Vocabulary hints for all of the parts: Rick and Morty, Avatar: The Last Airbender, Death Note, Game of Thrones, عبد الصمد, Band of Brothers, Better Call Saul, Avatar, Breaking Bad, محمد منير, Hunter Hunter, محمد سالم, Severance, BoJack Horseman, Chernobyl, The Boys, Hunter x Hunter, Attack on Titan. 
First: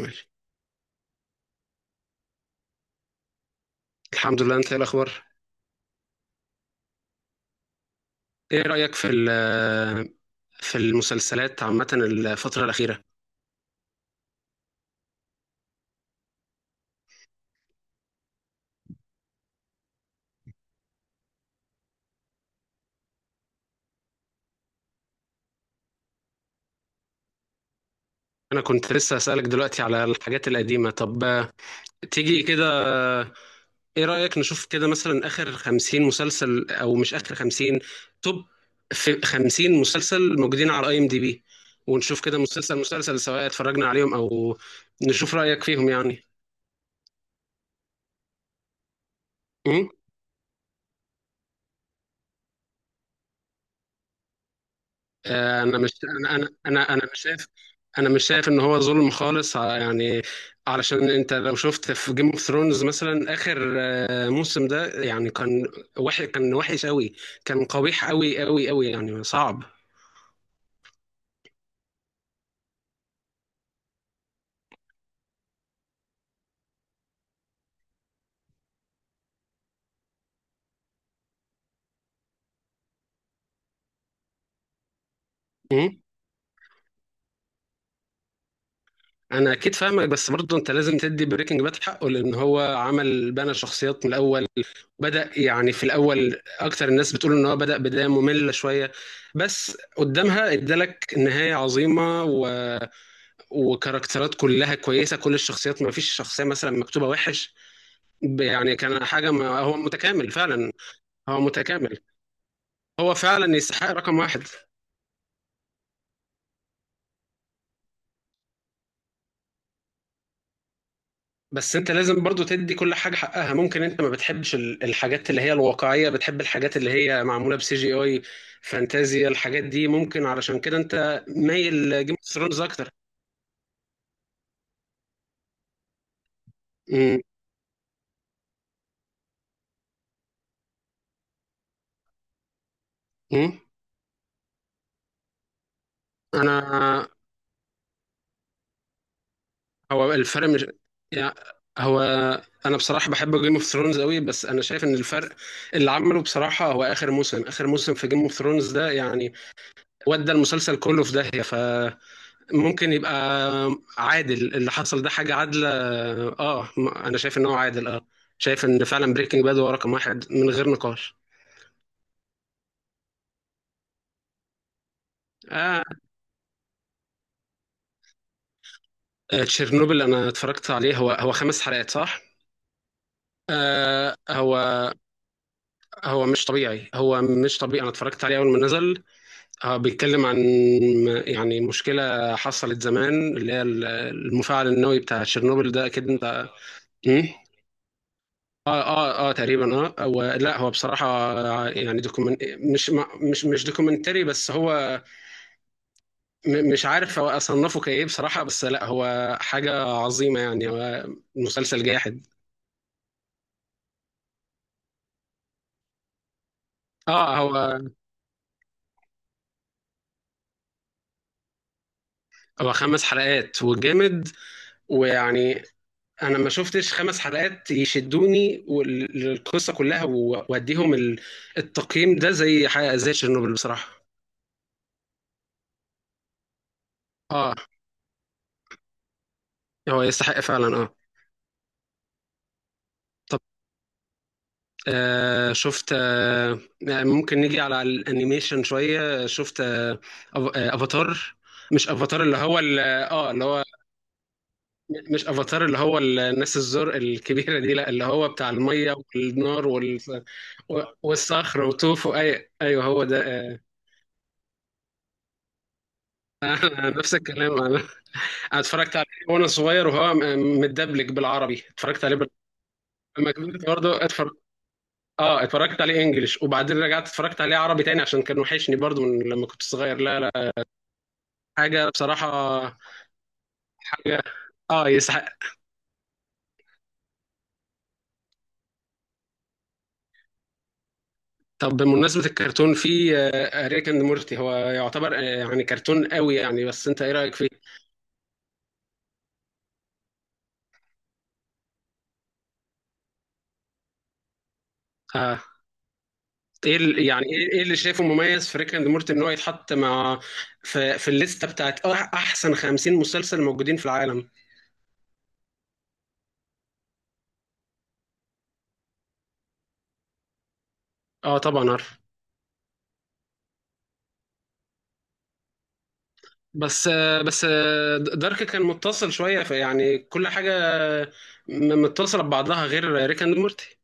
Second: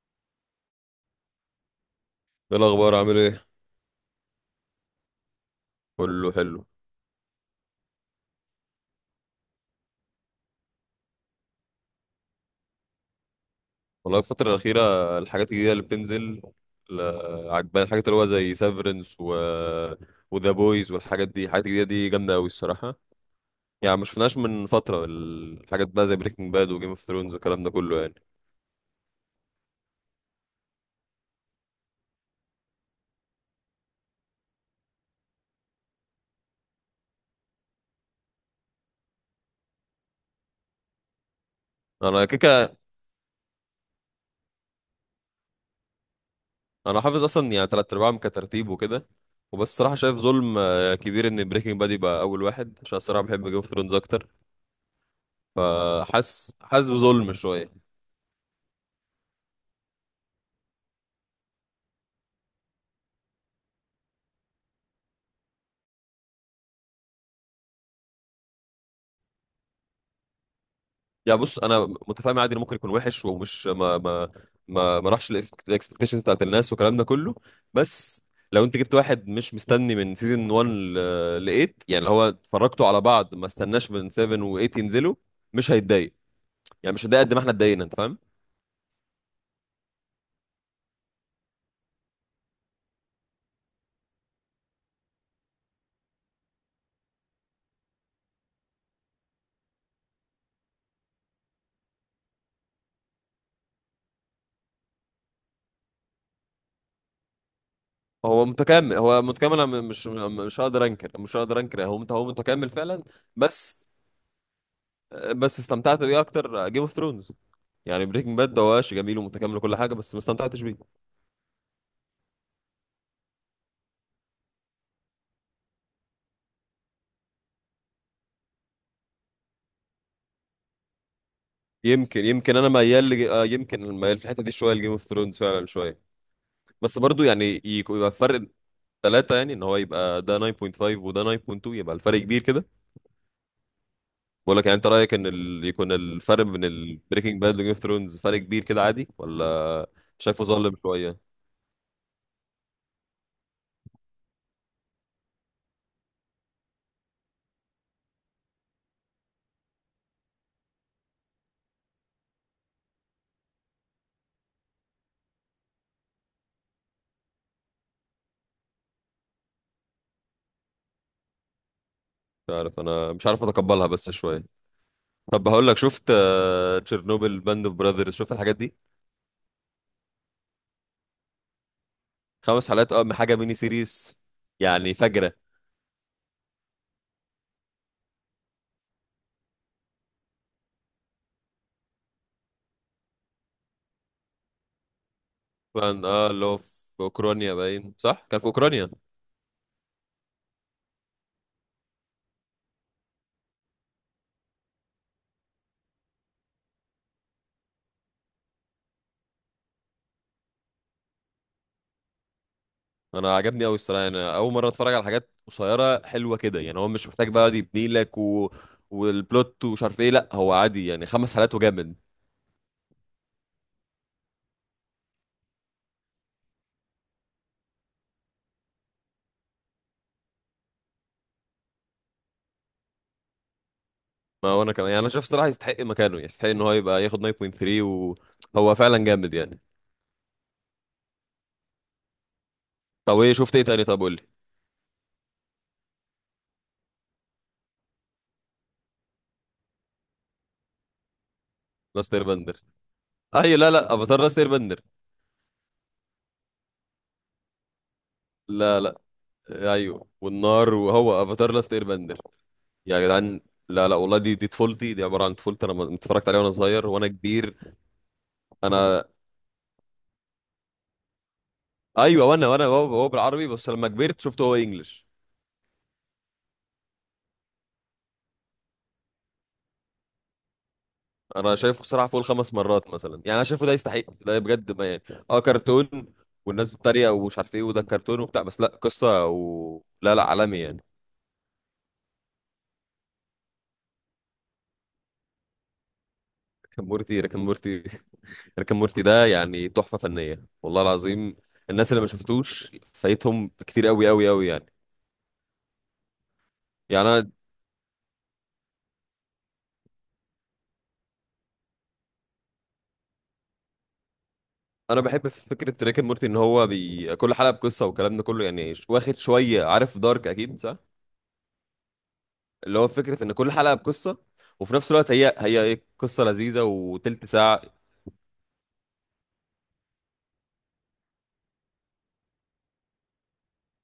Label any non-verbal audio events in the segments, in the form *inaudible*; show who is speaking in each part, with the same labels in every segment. Speaker 1: ماشي.
Speaker 2: ايه الاخبار؟ عامل ايه؟
Speaker 1: الحمد لله، انت ايه الاخبار؟
Speaker 2: كله حلو.
Speaker 1: ايه رايك في في المسلسلات عامه الفتره الاخيره؟
Speaker 2: والله الفتره الاخيره الحاجات الجديده اللي بتنزل ل- عجباني الحاجات اللي هو زي سيفرنس وذا بويز والحاجات دي، الحاجات الجديده دي جامده قوي الصراحه. يعني ما شفناش من فتره الحاجات بقى زي بريكنج باد وجيم اوف ثرونز والكلام ده كله يعني.
Speaker 1: انا كنت لسه اسالك دلوقتي على الحاجات القديمه. طب تيجي كده. ايه رايك نشوف كده مثلا اخر 50 مسلسل، او مش اخر 50 توب، في 50 مسلسل موجودين على اي ام دي بي، ونشوف
Speaker 2: انا
Speaker 1: كده مسلسل
Speaker 2: كيكا،
Speaker 1: مسلسل سواء اتفرجنا عليهم او نشوف رايك فيهم يعني.
Speaker 2: انا حافظ اصلا يعني تلات ارباعهم كترتيب وكده. وبس الصراحه شايف ظلم كبير ان بريكنج باد يبقى اول واحد، عشان الصراحه بحب جيم اوف ثرونز اكتر.
Speaker 1: انا مش انا انا
Speaker 2: فحاسس
Speaker 1: انا مش
Speaker 2: بظلم
Speaker 1: شايف،
Speaker 2: شويه.
Speaker 1: انا مش شايف ان هو ظلم خالص، يعني علشان انت لو شفت في جيم اوف ثرونز مثلا اخر موسم ده يعني كان وحش، كان وحش قوي، كان قبيح قوي قوي قوي يعني صعب.
Speaker 2: يعني بص، انا متفاهم عادي انه ممكن يكون وحش ومش ما راحش الاكسبكتيشنز بتاعت الناس والكلام ده كله. بس لو انت جبت واحد مش مستني من سيزون 1 ل 8، يعني اللي هو اتفرجتوا على بعض ما استناش من 7 و 8 ينزلوا، مش
Speaker 1: مم.
Speaker 2: هيتضايق. يعني مش هيتضايق قد ما احنا اتضايقنا، انت فاهم.
Speaker 1: انا اكيد فاهمك، بس برضه انت لازم تدي بريكنج باد حقه لان هو عمل، بنى شخصيات من الاول. بدا يعني في الاول، اكتر الناس بتقول ان هو بدا بدايه ممله شويه، بس قدامها ادالك نهايه عظيمه، وكاركترات كلها كويسه، كل الشخصيات ما فيش شخصيه مثلا مكتوبه وحش.
Speaker 2: هو
Speaker 1: يعني
Speaker 2: متكامل،
Speaker 1: كان حاجه، ما
Speaker 2: أنا
Speaker 1: هو متكامل
Speaker 2: مش
Speaker 1: فعلا.
Speaker 2: هقدر انكر،
Speaker 1: هو
Speaker 2: هو
Speaker 1: متكامل،
Speaker 2: هو متكامل فعلا.
Speaker 1: هو فعلا يستحق
Speaker 2: بس
Speaker 1: رقم واحد.
Speaker 2: بس استمتعت بيه اكتر جيم اوف ثرونز. يعني بريكنج باد ده هو ماشي جميل ومتكامل وكل حاجه، بس ما استمتعتش بيه.
Speaker 1: بس انت لازم برضو تدي كل حاجه حقها، ممكن انت ما بتحبش الحاجات اللي هي الواقعيه، بتحب الحاجات اللي هي معموله بسي جي اي، فانتازيا، الحاجات دي ممكن علشان كده انت مايل جيم اوف
Speaker 2: يمكن
Speaker 1: ثرونز
Speaker 2: انا
Speaker 1: اكتر.
Speaker 2: ميال لج... آه يمكن ميال في الحته دي شويه لجيم اوف ثرونز فعلا شويه. بس
Speaker 1: م-
Speaker 2: برضو يعني يبقى فرق ثلاثه، يعني ان هو يبقى ده 9.5 وده 9.2، يبقى الفرق كبير كده.
Speaker 1: م.
Speaker 2: بقول لك يعني انت رايك ان يكون الفرق بين
Speaker 1: انا،
Speaker 2: البريكنج باد وجيم اوف ثرونز فرق كبير كده عادي ولا
Speaker 1: هو
Speaker 2: شايفه
Speaker 1: الفرق مش
Speaker 2: ظالم
Speaker 1: يعني،
Speaker 2: شويه؟
Speaker 1: هو، انا بصراحه بحب جيم اوف ثرونز قوي، بس انا شايف ان الفرق اللي عمله بصراحه هو اخر موسم، اخر موسم في جيم اوف ثرونز ده يعني ودى المسلسل كله في داهيه، فممكن يبقى عادل اللي حصل ده، حاجه عادله. اه انا شايف ان هو عادل اه، شايف ان فعلا بريكنج باد هو رقم واحد من غير نقاش.
Speaker 2: مش عارف، انا مش عارف اتقبلها بس شويه. طب هقول لك،
Speaker 1: آه،
Speaker 2: شفت تشيرنوبل باند اوف براذرز؟ شفت الحاجات دي؟
Speaker 1: تشيرنوبل انا اتفرجت عليه. هو خمس حلقات صح؟
Speaker 2: خمس حلقات اه، من حاجه ميني
Speaker 1: آه
Speaker 2: سيريز،
Speaker 1: هو،
Speaker 2: يعني فجره.
Speaker 1: هو مش طبيعي، انا اتفرجت عليه اول ما نزل. اه بيتكلم عن يعني مشكلة حصلت زمان، اللي هي المفاعل النووي بتاع تشيرنوبل ده،
Speaker 2: فان
Speaker 1: اكيد
Speaker 2: اه اللي
Speaker 1: انت
Speaker 2: هو في
Speaker 1: مم؟
Speaker 2: اوكرانيا، باين صح كان في
Speaker 1: اه
Speaker 2: اوكرانيا.
Speaker 1: اه اه تقريبا، اه هو لا هو بصراحة يعني دوكيومنت، مش مش دوكيومنتري، بس هو مش عارف هو اصنفه كايه بصراحة. بس لا هو حاجة عظيمة يعني، هو مسلسل جاحد.
Speaker 2: انا عجبني قوي الصراحه، انا اول مره اتفرج على حاجات قصيره حلوه كده، يعني هو مش محتاج
Speaker 1: اه
Speaker 2: بقى يقعد
Speaker 1: هو،
Speaker 2: يبني لك والبلوت ومش عارف ايه. لا هو عادي يعني، خمس حلقات وجامد.
Speaker 1: هو خمس حلقات وجامد، ويعني انا ما شفتش خمس حلقات يشدوني، والقصه كلها واديهم التقييم ده زي حاجه زي تشيرنوبل بصراحه.
Speaker 2: ما هو انا كمان يعني، انا شايف الصراحه يستحق مكانه، يعني يستحق ان هو يبقى ياخد
Speaker 1: اه
Speaker 2: 9.3، وهو فعلا جامد يعني.
Speaker 1: هو يستحق فعلا اه.
Speaker 2: طب ايه
Speaker 1: طب،
Speaker 2: شفت ايه تاني؟ طب قول لي.
Speaker 1: آه شفت آه ممكن نيجي على الانيميشن شويه، شفت افاتار. مش
Speaker 2: لاست
Speaker 1: افاتار
Speaker 2: اير
Speaker 1: اللي هو
Speaker 2: بندر،
Speaker 1: اه اللي
Speaker 2: ايوه.
Speaker 1: هو،
Speaker 2: لا لا، افاتار لاست اير بندر.
Speaker 1: مش افاتار اللي هو الناس الزرق الكبيره دي، لا اللي هو بتاع
Speaker 2: لا
Speaker 1: الميه
Speaker 2: لا،
Speaker 1: والنار وال...
Speaker 2: ايوه والنار، وهو افاتار
Speaker 1: والصخر
Speaker 2: لاست اير
Speaker 1: وتوفو،
Speaker 2: بندر.
Speaker 1: اي ايوه
Speaker 2: يا
Speaker 1: هو ده
Speaker 2: جدعان،
Speaker 1: آه.
Speaker 2: لا لا والله، دي طفولتي، دي عباره عن طفولتي، انا اتفرجت عليها وانا صغير
Speaker 1: *laughs*
Speaker 2: وانا
Speaker 1: نفس الكلام،
Speaker 2: كبير.
Speaker 1: انا اتفرجت
Speaker 2: انا
Speaker 1: عليه وانا صغير وهو متدبلج بالعربي، اتفرجت عليه
Speaker 2: ايوه، وانا هو
Speaker 1: لما
Speaker 2: بالعربي،
Speaker 1: كبرت
Speaker 2: بس لما
Speaker 1: برضه
Speaker 2: كبرت
Speaker 1: اتفرج.
Speaker 2: شفته هو انجلش.
Speaker 1: اه اتفرجت عليه انجليش وبعدين رجعت اتفرجت عليه عربي تاني عشان كان وحشني برضه من لما كنت صغير. لا لا،
Speaker 2: انا شايفه
Speaker 1: حاجه
Speaker 2: بصراحه فوق
Speaker 1: بصراحه،
Speaker 2: الخمس مرات مثلا، يعني انا شايفه ده يستحق،
Speaker 1: حاجه
Speaker 2: ده بجد
Speaker 1: اه
Speaker 2: ما يعني.
Speaker 1: يسحق.
Speaker 2: اه كرتون، والناس بتتريق ومش عارف ايه وده كرتون وبتاع، بس لا، قصه لا لا، عالمي يعني.
Speaker 1: طب بمناسبة الكرتون، في ريك اند مورتي هو يعتبر يعني كرتون قوي يعني،
Speaker 2: ريكن
Speaker 1: بس انت ايه
Speaker 2: مورتي
Speaker 1: رأيك
Speaker 2: ريكن
Speaker 1: فيه؟
Speaker 2: مورتي *laughs* ريكن مورتي ده يعني تحفه فنيه والله العظيم. الناس اللي ما شفتوش فايتهم كتير قوي قوي قوي يعني.
Speaker 1: آه. ايه
Speaker 2: يعني
Speaker 1: يعني
Speaker 2: انا،
Speaker 1: ايه، إيه اللي شايفه مميز في ريك اند مورتي ان هو يتحط مع في الليستة بتاعت احسن 50 مسلسل موجودين في العالم؟
Speaker 2: انا بحب في فكره ريكن مورتي ان هو كل حلقه بقصه والكلام ده كله يعني، واخد شويه، عارف دارك اكيد صح؟
Speaker 1: اه طبعا عارف.
Speaker 2: اللي هو فكرة ان كل حلقة بقصة، وفي نفس الوقت هي هي قصة لذيذة
Speaker 1: بس
Speaker 2: وتلت
Speaker 1: بس
Speaker 2: ساعة.
Speaker 1: دارك كان متصل شوية، فيعني كل حاجة متصلة ببعضها غير ريك اند مورتي.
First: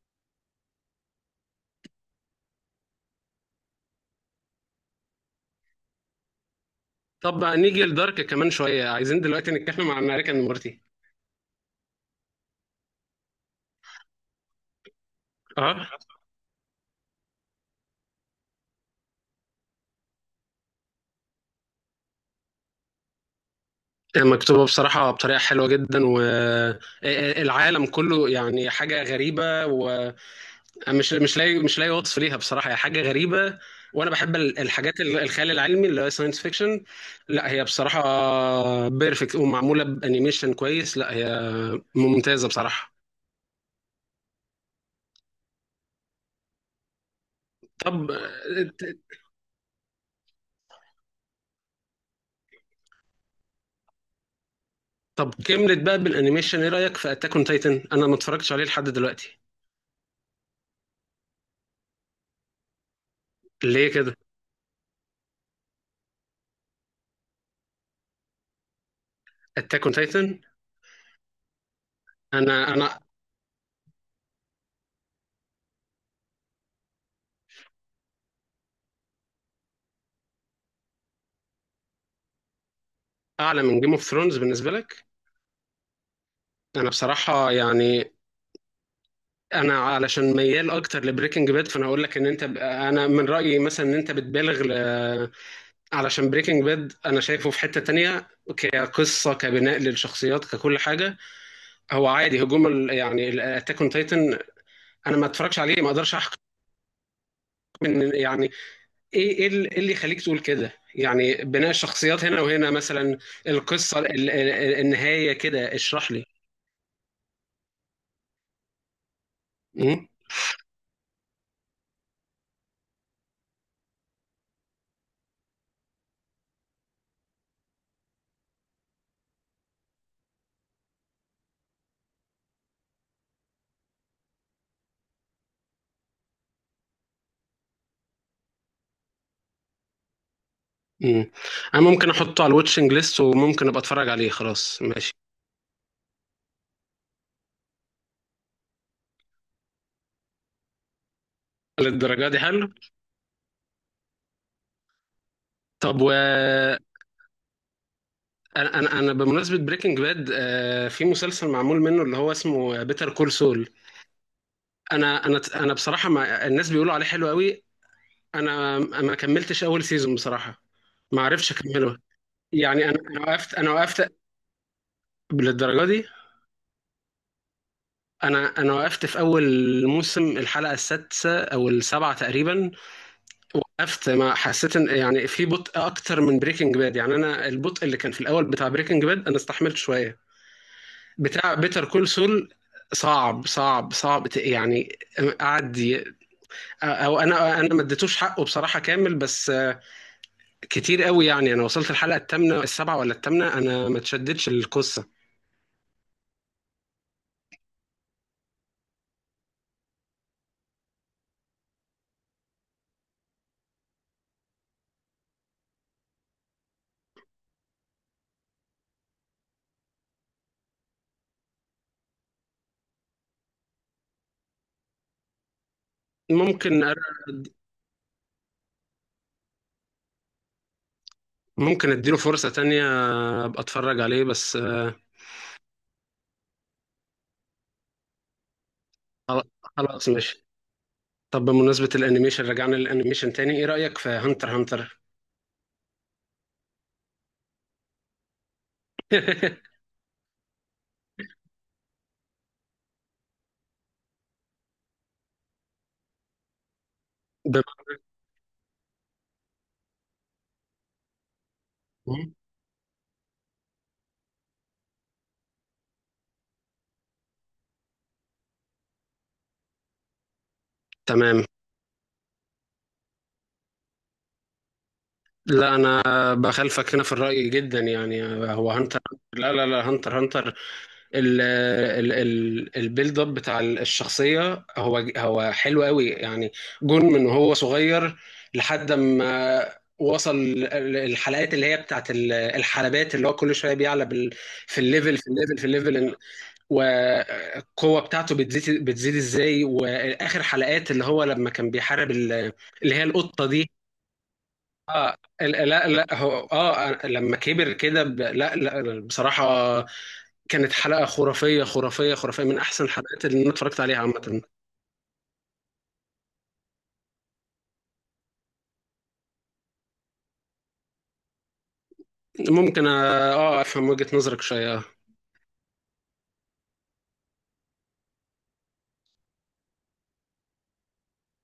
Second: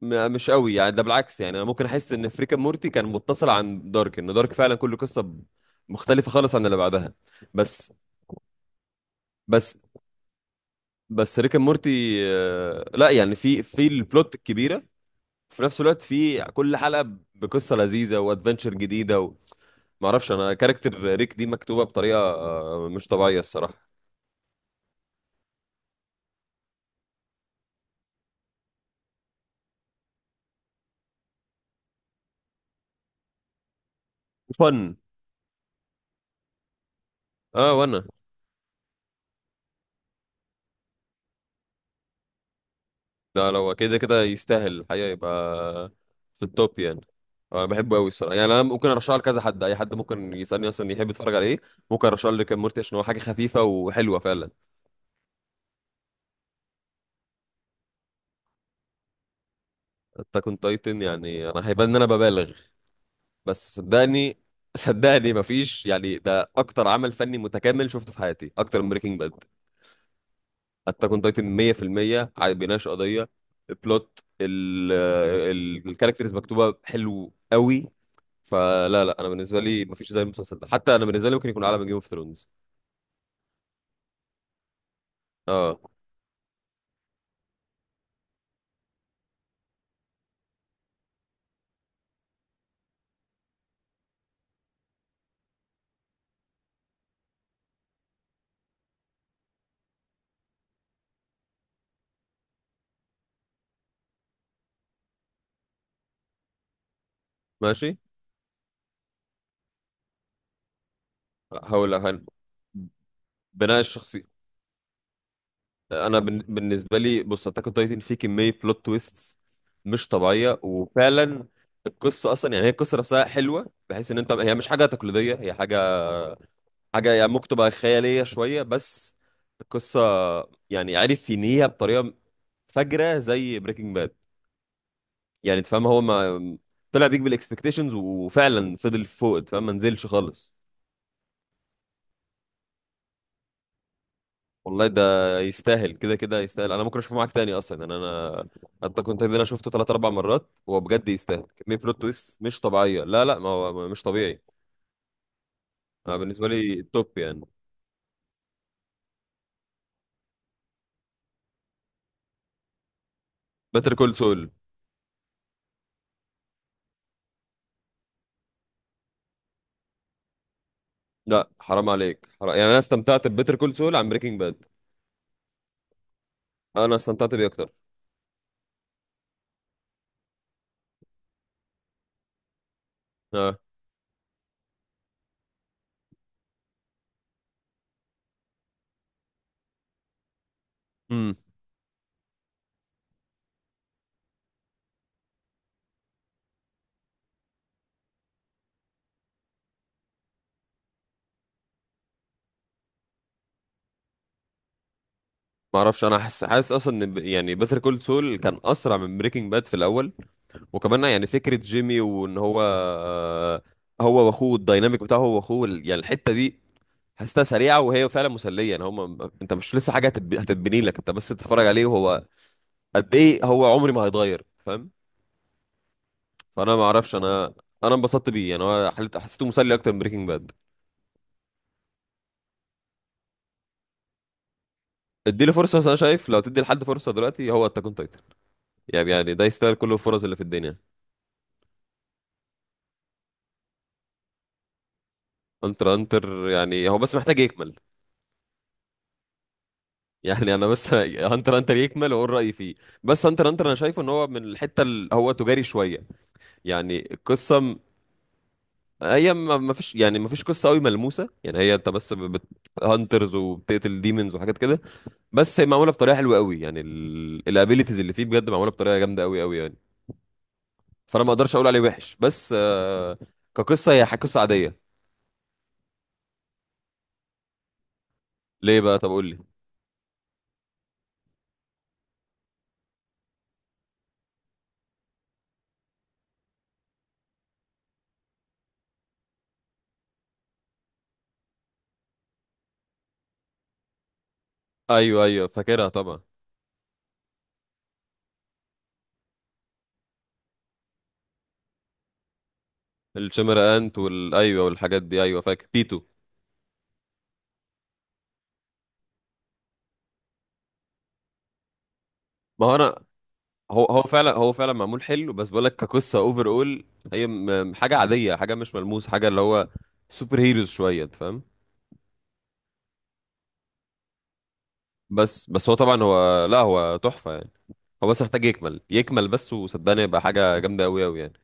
Speaker 2: مش قوي يعني، ده بالعكس يعني، انا ممكن احس ان فريكا مورتي كان متصل عن دارك، ان دارك فعلا كل قصة مختلفة خالص عن اللي بعدها.
Speaker 1: طب بقى نيجي
Speaker 2: بس
Speaker 1: لدارك كمان شوية، عايزين دلوقتي
Speaker 2: بس
Speaker 1: نتكلم عن ريك اند مورتي.
Speaker 2: بس ريكا مورتي لا يعني في في البلوت الكبيرة، في نفس
Speaker 1: اه،
Speaker 2: الوقت في كل حلقة بقصة لذيذة وادفنتشر جديدة معرفش، انا كاركتر ريك دي مكتوبة بطريقة مش طبيعية الصراحة.
Speaker 1: مكتوبة بصراحة بطريقة حلوة جدا، والعالم كله يعني حاجة غريبة ومش، مش لاقي وصف ليها بصراحة، هي حاجة غريبة. وانا بحب
Speaker 2: فن
Speaker 1: الحاجات الخيال العلمي اللي هو ساينس فيكشن. لا هي
Speaker 2: اه، وانا
Speaker 1: بصراحة بيرفكت ومعمولة بانيميشن كويس، لا هي ممتازة بصراحة.
Speaker 2: ده لو كده كده يستاهل الحقيقة، يبقى في التوب يعني. أنا بحبه
Speaker 1: طب،
Speaker 2: قوي الصراحة، يعني أنا ممكن أرشحه لكذا حد، أي حد ممكن يسألني أصلا يحب يتفرج على إيه ممكن أرشحه لكام مورتي، عشان هو حاجة خفيفة وحلوة فعلا.
Speaker 1: طب كملت بقى بالانيميشن، ايه رايك في اتاك اون تايتن؟ انا ما اتفرجتش عليه لحد دلوقتي.
Speaker 2: أتاك أون تايتن، يعني أنا هيبان إن أنا ببالغ، بس
Speaker 1: ليه كده؟
Speaker 2: صدقني، صدقني مفيش، يعني ده أكتر عمل فني متكامل شفته في حياتي أكتر من بريكنج باد.
Speaker 1: اتاك اون تايتن؟
Speaker 2: أتاك أون تايتن 100%
Speaker 1: انا
Speaker 2: بيناقش
Speaker 1: انا
Speaker 2: قضية، البلوت الكاركترز مكتوبة حلو قوي. فلا لا، انا بالنسبه لي مفيش زي المسلسل ده، حتى انا بالنسبه لي ممكن يكون اعلى من جيم اوف ثرونز.
Speaker 1: اعلى من جيم اوف ثرونز بالنسبه لك؟
Speaker 2: اه،
Speaker 1: انا بصراحه يعني، انا علشان ميال اكتر لبريكنج باد، فانا اقول لك ان انت، انا من رايي مثلا ان انت بتبالغ ل... علشان بريكنج باد انا شايفه في حته تانية، كقصه، كبناء للشخصيات، ككل حاجه. هو عادي هجوم ال... يعني اتاك اون تايتن انا ما اتفرجش عليه، ما اقدرش احكم.
Speaker 2: ماشي.
Speaker 1: يعني ايه، ايه إيه اللي يخليك تقول كده يعني، بناء
Speaker 2: هقول لك
Speaker 1: الشخصيات هنا وهنا مثلا،
Speaker 2: بناء
Speaker 1: القصه
Speaker 2: الشخصيه.
Speaker 1: النهايه كده، اشرح
Speaker 2: انا
Speaker 1: لي.
Speaker 2: بالنسبه لي، بص، اتاك اون تايتن فيه كميه بلوت تويست
Speaker 1: مم.
Speaker 2: مش طبيعيه، وفعلا القصه اصلا يعني، هي القصه نفسها حلوه بحيث ان انت، هي مش حاجه تقليديه، هي حاجه، حاجه يعني ممكن تبقى خياليه شويه، بس القصه يعني عرف ينهيها بطريقه فجره زي بريكنج باد. يعني انت فاهم، هو ما طلع بيك بالاكسبكتيشنز، وفعلا فضل فوق، انت فاهم، ما نزلش خالص.
Speaker 1: مم. انا ممكن احطه على الواتشنج ليست وممكن ابقى اتفرج عليه، خلاص
Speaker 2: والله ده
Speaker 1: ماشي.
Speaker 2: يستاهل، كده كده يستاهل، انا ممكن اشوفه معاك تاني اصلا، يعني انا حتى كنت ده انا شفته ثلاث اربع مرات، وهو بجد يستاهل، كمية بلوت
Speaker 1: للدرجه دي
Speaker 2: تويست مش
Speaker 1: حلو؟
Speaker 2: طبيعية، لا لا ما هو مش طبيعي.
Speaker 1: طب و،
Speaker 2: انا بالنسبة لي التوب يعني.
Speaker 1: انا انا بمناسبه بريكنج باد، في مسلسل معمول منه اللي هو اسمه بيتر كول سول.
Speaker 2: بيتر كول سول؟
Speaker 1: انا بصراحه، ما الناس بيقولوا عليه حلو قوي، انا ما كملتش اول سيزون بصراحه، ما
Speaker 2: لا
Speaker 1: عرفتش
Speaker 2: حرام
Speaker 1: اكمله.
Speaker 2: عليك، حرام. يعني انا
Speaker 1: يعني انا، أنا
Speaker 2: استمتعت
Speaker 1: وقفت
Speaker 2: ببيتر
Speaker 1: انا
Speaker 2: كول سول
Speaker 1: وقفت
Speaker 2: عن بريكنج باد.
Speaker 1: للدرجه دي.
Speaker 2: انا استمتعت بيه اكتر.
Speaker 1: انا وقفت في اول موسم الحلقه السادسه او السابعه تقريبا.
Speaker 2: اه.
Speaker 1: وقفت، ما حسيت ان يعني، في بطء اكتر من بريكنج باد يعني. انا البطء اللي كان في الاول بتاع بريكنج باد انا استحملت شويه،
Speaker 2: امم.
Speaker 1: بتاع بيتر كول سول صعب صعب صعب يعني. قعد ي- او انا ما اديتوش حقه بصراحه كامل، بس كتير قوي يعني، انا وصلت الحلقه الثامنه، السابعه ولا الثامنه، انا ما اتشدتش القصه.
Speaker 2: ما اعرفش، انا حاسس، اصلا ان يعني بيتر كول سول كان اسرع من بريكنج باد في الاول. وكمان يعني فكرة جيمي، وان هو هو واخوه، الديناميك بتاعه هو واخوه، يعني الحتة دي حاسسها سريعة، وهي فعلا مسلية، يعني هما، انت مش لسه حاجة هتتبني لك، انت بس بتتفرج عليه، وهو قد ايه، هو عمري ما هيتغير فاهم. فانا ما
Speaker 1: ممكن
Speaker 2: اعرفش،
Speaker 1: أر-
Speaker 2: انا انبسطت بيه يعني، هو حسيته مسلي اكتر من بريكنج باد.
Speaker 1: ممكن اديله فرصه تانية، ابقى اتفرج عليه بس
Speaker 2: اديله فرصة، بس انا شايف لو تدي لحد فرصة دلوقتي هو التاكون تايتن، يعني يعني ده يستاهل كل
Speaker 1: خلاص
Speaker 2: الفرص اللي في
Speaker 1: ماشي.
Speaker 2: الدنيا.
Speaker 1: طب بمناسبة الانيميشن، رجعنا للانيميشن تاني، ايه رأيك في هانتر هانتر؟
Speaker 2: انتر انتر، يعني هو بس محتاج يكمل.
Speaker 1: *laughs*
Speaker 2: يعني انا بس *laughs* هانتر هانتر يكمل واقول رايي فيه. بس هانتر هانتر، انا شايفه ان هو من الحته اللي هو تجاري شويه، يعني القصه
Speaker 1: بما-
Speaker 2: هي ما فيش، يعني ما فيش قصه قوي ملموسه، يعني هي انت بس هانترز وبتقتل ديمونز وحاجات كده، بس هي معموله بطريقه حلوه قوي يعني، الابيليتيز اللي فيه بجد معموله بطريقه جامده قوي قوي يعني. فانا ما
Speaker 1: تمام.
Speaker 2: اقدرش اقول عليه وحش، بس كقصه هي قصه عاديه.
Speaker 1: لا انا بخالفك هنا في الرأي جدا يعني، هو
Speaker 2: ليه بقى؟
Speaker 1: هانتر،
Speaker 2: طب قول لي.
Speaker 1: لا لا لا، هانتر هانتر ال البيلد اب بتاع الشخصية هو حلو قوي يعني، جون من هو صغير لحد ما وصل الحلقات اللي هي بتاعت الحلبات، اللي هو كل شويه بيعلى في الليفل،
Speaker 2: ايوه
Speaker 1: في
Speaker 2: ايوه
Speaker 1: الليفل، في
Speaker 2: فاكرها
Speaker 1: الليفل،
Speaker 2: طبعا.
Speaker 1: والقوة بتاعته بتزيد بتزيد ازاي، واخر حلقات اللي هو لما كان بيحارب اللي هي القطة
Speaker 2: الشمر
Speaker 1: دي.
Speaker 2: انت وال ايوه، والحاجات
Speaker 1: اه
Speaker 2: دي ايوه، فاكر
Speaker 1: لا
Speaker 2: بيتو.
Speaker 1: لا هو اه، لما كبر كده لا لا بصراحة، كانت حلقة خرافية خرافية خرافية من
Speaker 2: ما هو
Speaker 1: احسن
Speaker 2: انا،
Speaker 1: الحلقات اللي انا اتفرجت
Speaker 2: هو
Speaker 1: عليها
Speaker 2: هو فعلا،
Speaker 1: عامة.
Speaker 2: هو فعلا معمول حلو، بس بقول لك كقصه اوفر اول هي حاجه عاديه، حاجه مش ملموس، حاجه اللي هو سوبر هيروز شويه، أنت فاهم.
Speaker 1: ممكن اه، افهم وجهة نظرك شوية آه.
Speaker 2: بس هو طبعا، هو لا هو تحفه يعني، هو بس محتاج يكمل، يكمل بس وصدقني يبقى حاجه جامده قوي قوي يعني.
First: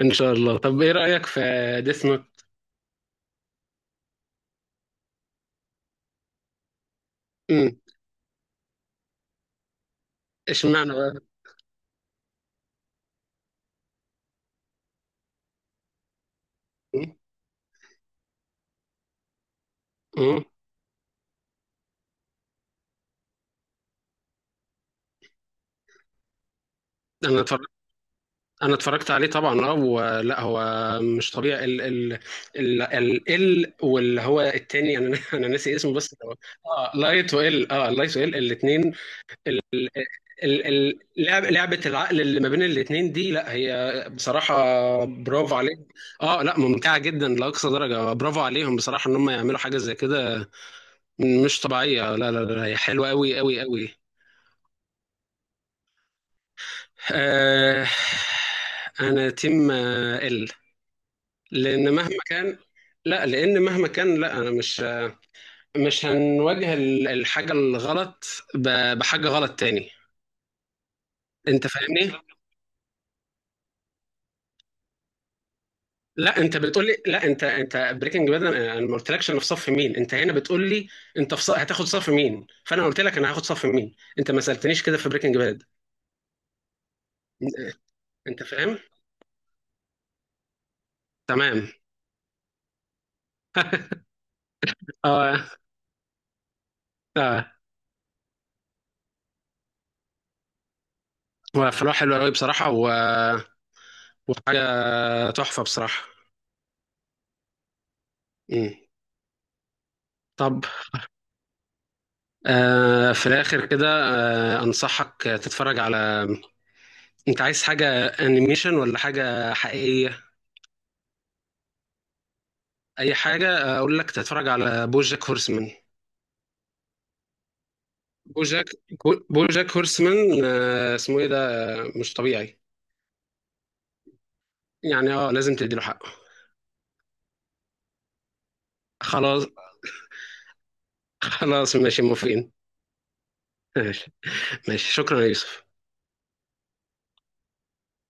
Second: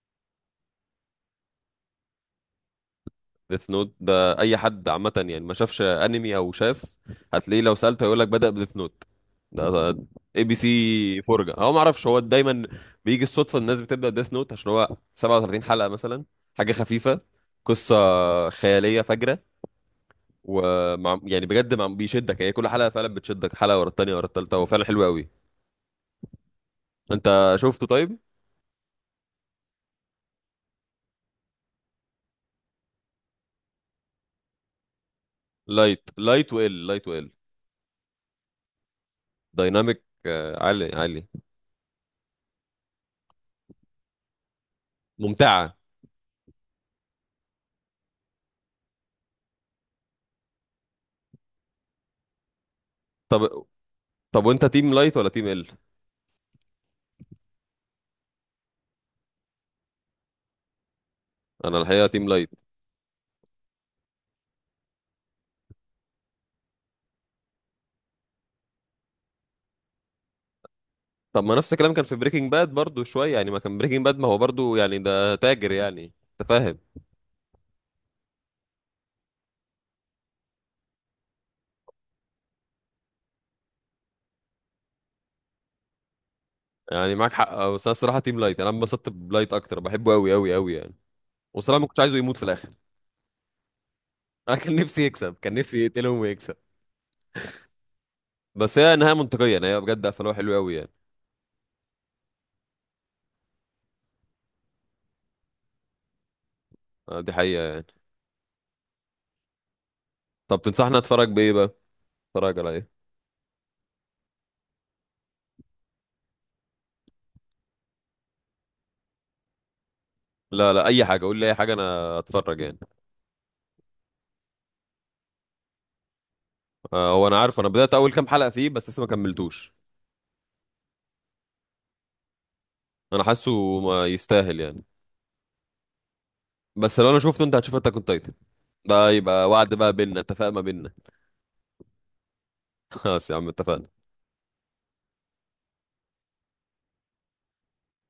Speaker 1: ان شاء الله. طب ايه رأيك في ديث نوت؟
Speaker 2: ديث نوت ده اي حد عامه يعني ما شافش انمي او شاف هتلاقيه، لو سالته هيقول لك بدا بديث نوت. ده اي بي
Speaker 1: اشمعنى بقى؟
Speaker 2: سي فرجه. هو ما اعرفش هو دايما بيجي الصدفه، الناس بتبدا ديث نوت عشان هو 37 حلقه مثلا، حاجه
Speaker 1: مم.
Speaker 2: خفيفه، قصه خياليه فجره،
Speaker 1: مم.
Speaker 2: ومع يعني بجد مع بيشدك، هي كل حلقه فعلا بتشدك، حلقه ورا التانيه ورا التالته، هو فعلا حلو قوي.
Speaker 1: انا
Speaker 2: انت
Speaker 1: اتفرجت
Speaker 2: شفته طيب؟
Speaker 1: انا اتفرجت عليه طبعا اه، ولا هو مش طبيعي. ال واللي هو التاني انا *laughs* انا ناسي اسمه
Speaker 2: لايت
Speaker 1: بس
Speaker 2: لايت وال
Speaker 1: اه
Speaker 2: لايت وال
Speaker 1: لايت وال، اه لايت وال الاثنين،
Speaker 2: دايناميك عالي عالي
Speaker 1: اللعب لعبه العقل اللي ما بين الاثنين دي، لا هي بصراحه برافو
Speaker 2: ممتعه.
Speaker 1: عليهم. اه لا، ممتعه جدا لاقصى درجه، برافو عليهم بصراحه ان هم يعملوا حاجه زي كده. مش طبيعيه، لا لا لا هي حلوه قوي قوي
Speaker 2: طب،
Speaker 1: قوي.
Speaker 2: طب وانت تيم لايت ولا تيم ال؟
Speaker 1: آه، انا تيم ال،
Speaker 2: انا
Speaker 1: لان
Speaker 2: الحقيقه
Speaker 1: مهما
Speaker 2: تيم لايت.
Speaker 1: كان، لا لان مهما كان، لا انا مش، مش هنواجه الحاجه الغلط بحاجه غلط تاني.
Speaker 2: طب ما
Speaker 1: انت
Speaker 2: نفس الكلام كان
Speaker 1: فاهمني،
Speaker 2: في بريكنج باد برضو شويه، يعني ما كان بريكنج باد ما هو برضو يعني ده تاجر يعني،
Speaker 1: لا
Speaker 2: انت
Speaker 1: انت
Speaker 2: فاهم؟
Speaker 1: بتقول لي لا انت، انت بريكنج باد، انا أنا ما قلتلكش انا في صف مين، انت هنا بتقول لي انت في صف، هتاخد صف مين؟ فانا قلت لك انا هاخد صف مين، انت ما سالتنيش كده في بريكنج باد.
Speaker 2: يعني معاك حق بس انا الصراحه تيم
Speaker 1: انت
Speaker 2: لايت، انا
Speaker 1: فاهم؟
Speaker 2: انبسطت بلايت اكتر، بحبه قوي قوي قوي يعني.
Speaker 1: تمام.
Speaker 2: وصراحه ما كنتش عايزه يموت في الاخر. *laughs* انا كان نفسي يكسب،
Speaker 1: اه
Speaker 2: كان نفسي يقتلهم ويكسب.
Speaker 1: اه،
Speaker 2: بس هي نهايه منطقيه، يعني هي بجد قفلوها حلو قوي يعني.
Speaker 1: هو فلاح حلو قوي بصراحه و... وحاجه تحفه بصراحه.
Speaker 2: دي حقيقه يعني.
Speaker 1: مم. طب
Speaker 2: طب تنصحنا اتفرج بايه بقى؟ اتفرج على ايه؟
Speaker 1: في الآخر كده، أنصحك تتفرج على، أنت عايز حاجة أنيميشن ولا حاجة حقيقية؟
Speaker 2: لا لا، اي حاجه، قول لي اي حاجه انا اتفرج يعني.
Speaker 1: أي حاجة؟ أقول لك تتفرج على بوجاك هورسمان.
Speaker 2: هو انا عارف، انا بدات اول كام حلقه
Speaker 1: بوجاك،
Speaker 2: فيه بس لسه ما
Speaker 1: بوجاك
Speaker 2: كملتوش.
Speaker 1: هورسمان، اسمه إيه ده، مش طبيعي
Speaker 2: انا حاسه ما يستاهل يعني.
Speaker 1: يعني. أه، لازم تديله حقه.
Speaker 2: بس لو انا شفته انت هتشوف اتاك اون تايتن، ده
Speaker 1: خلاص،
Speaker 2: يبقى وعد بقى بينا، اتفاق ما بينا.
Speaker 1: خلاص ماشي موافقين.
Speaker 2: *laughs* خلاص يا عم، اتفقنا.
Speaker 1: ماشي ماشي، شكرا يا يوسف.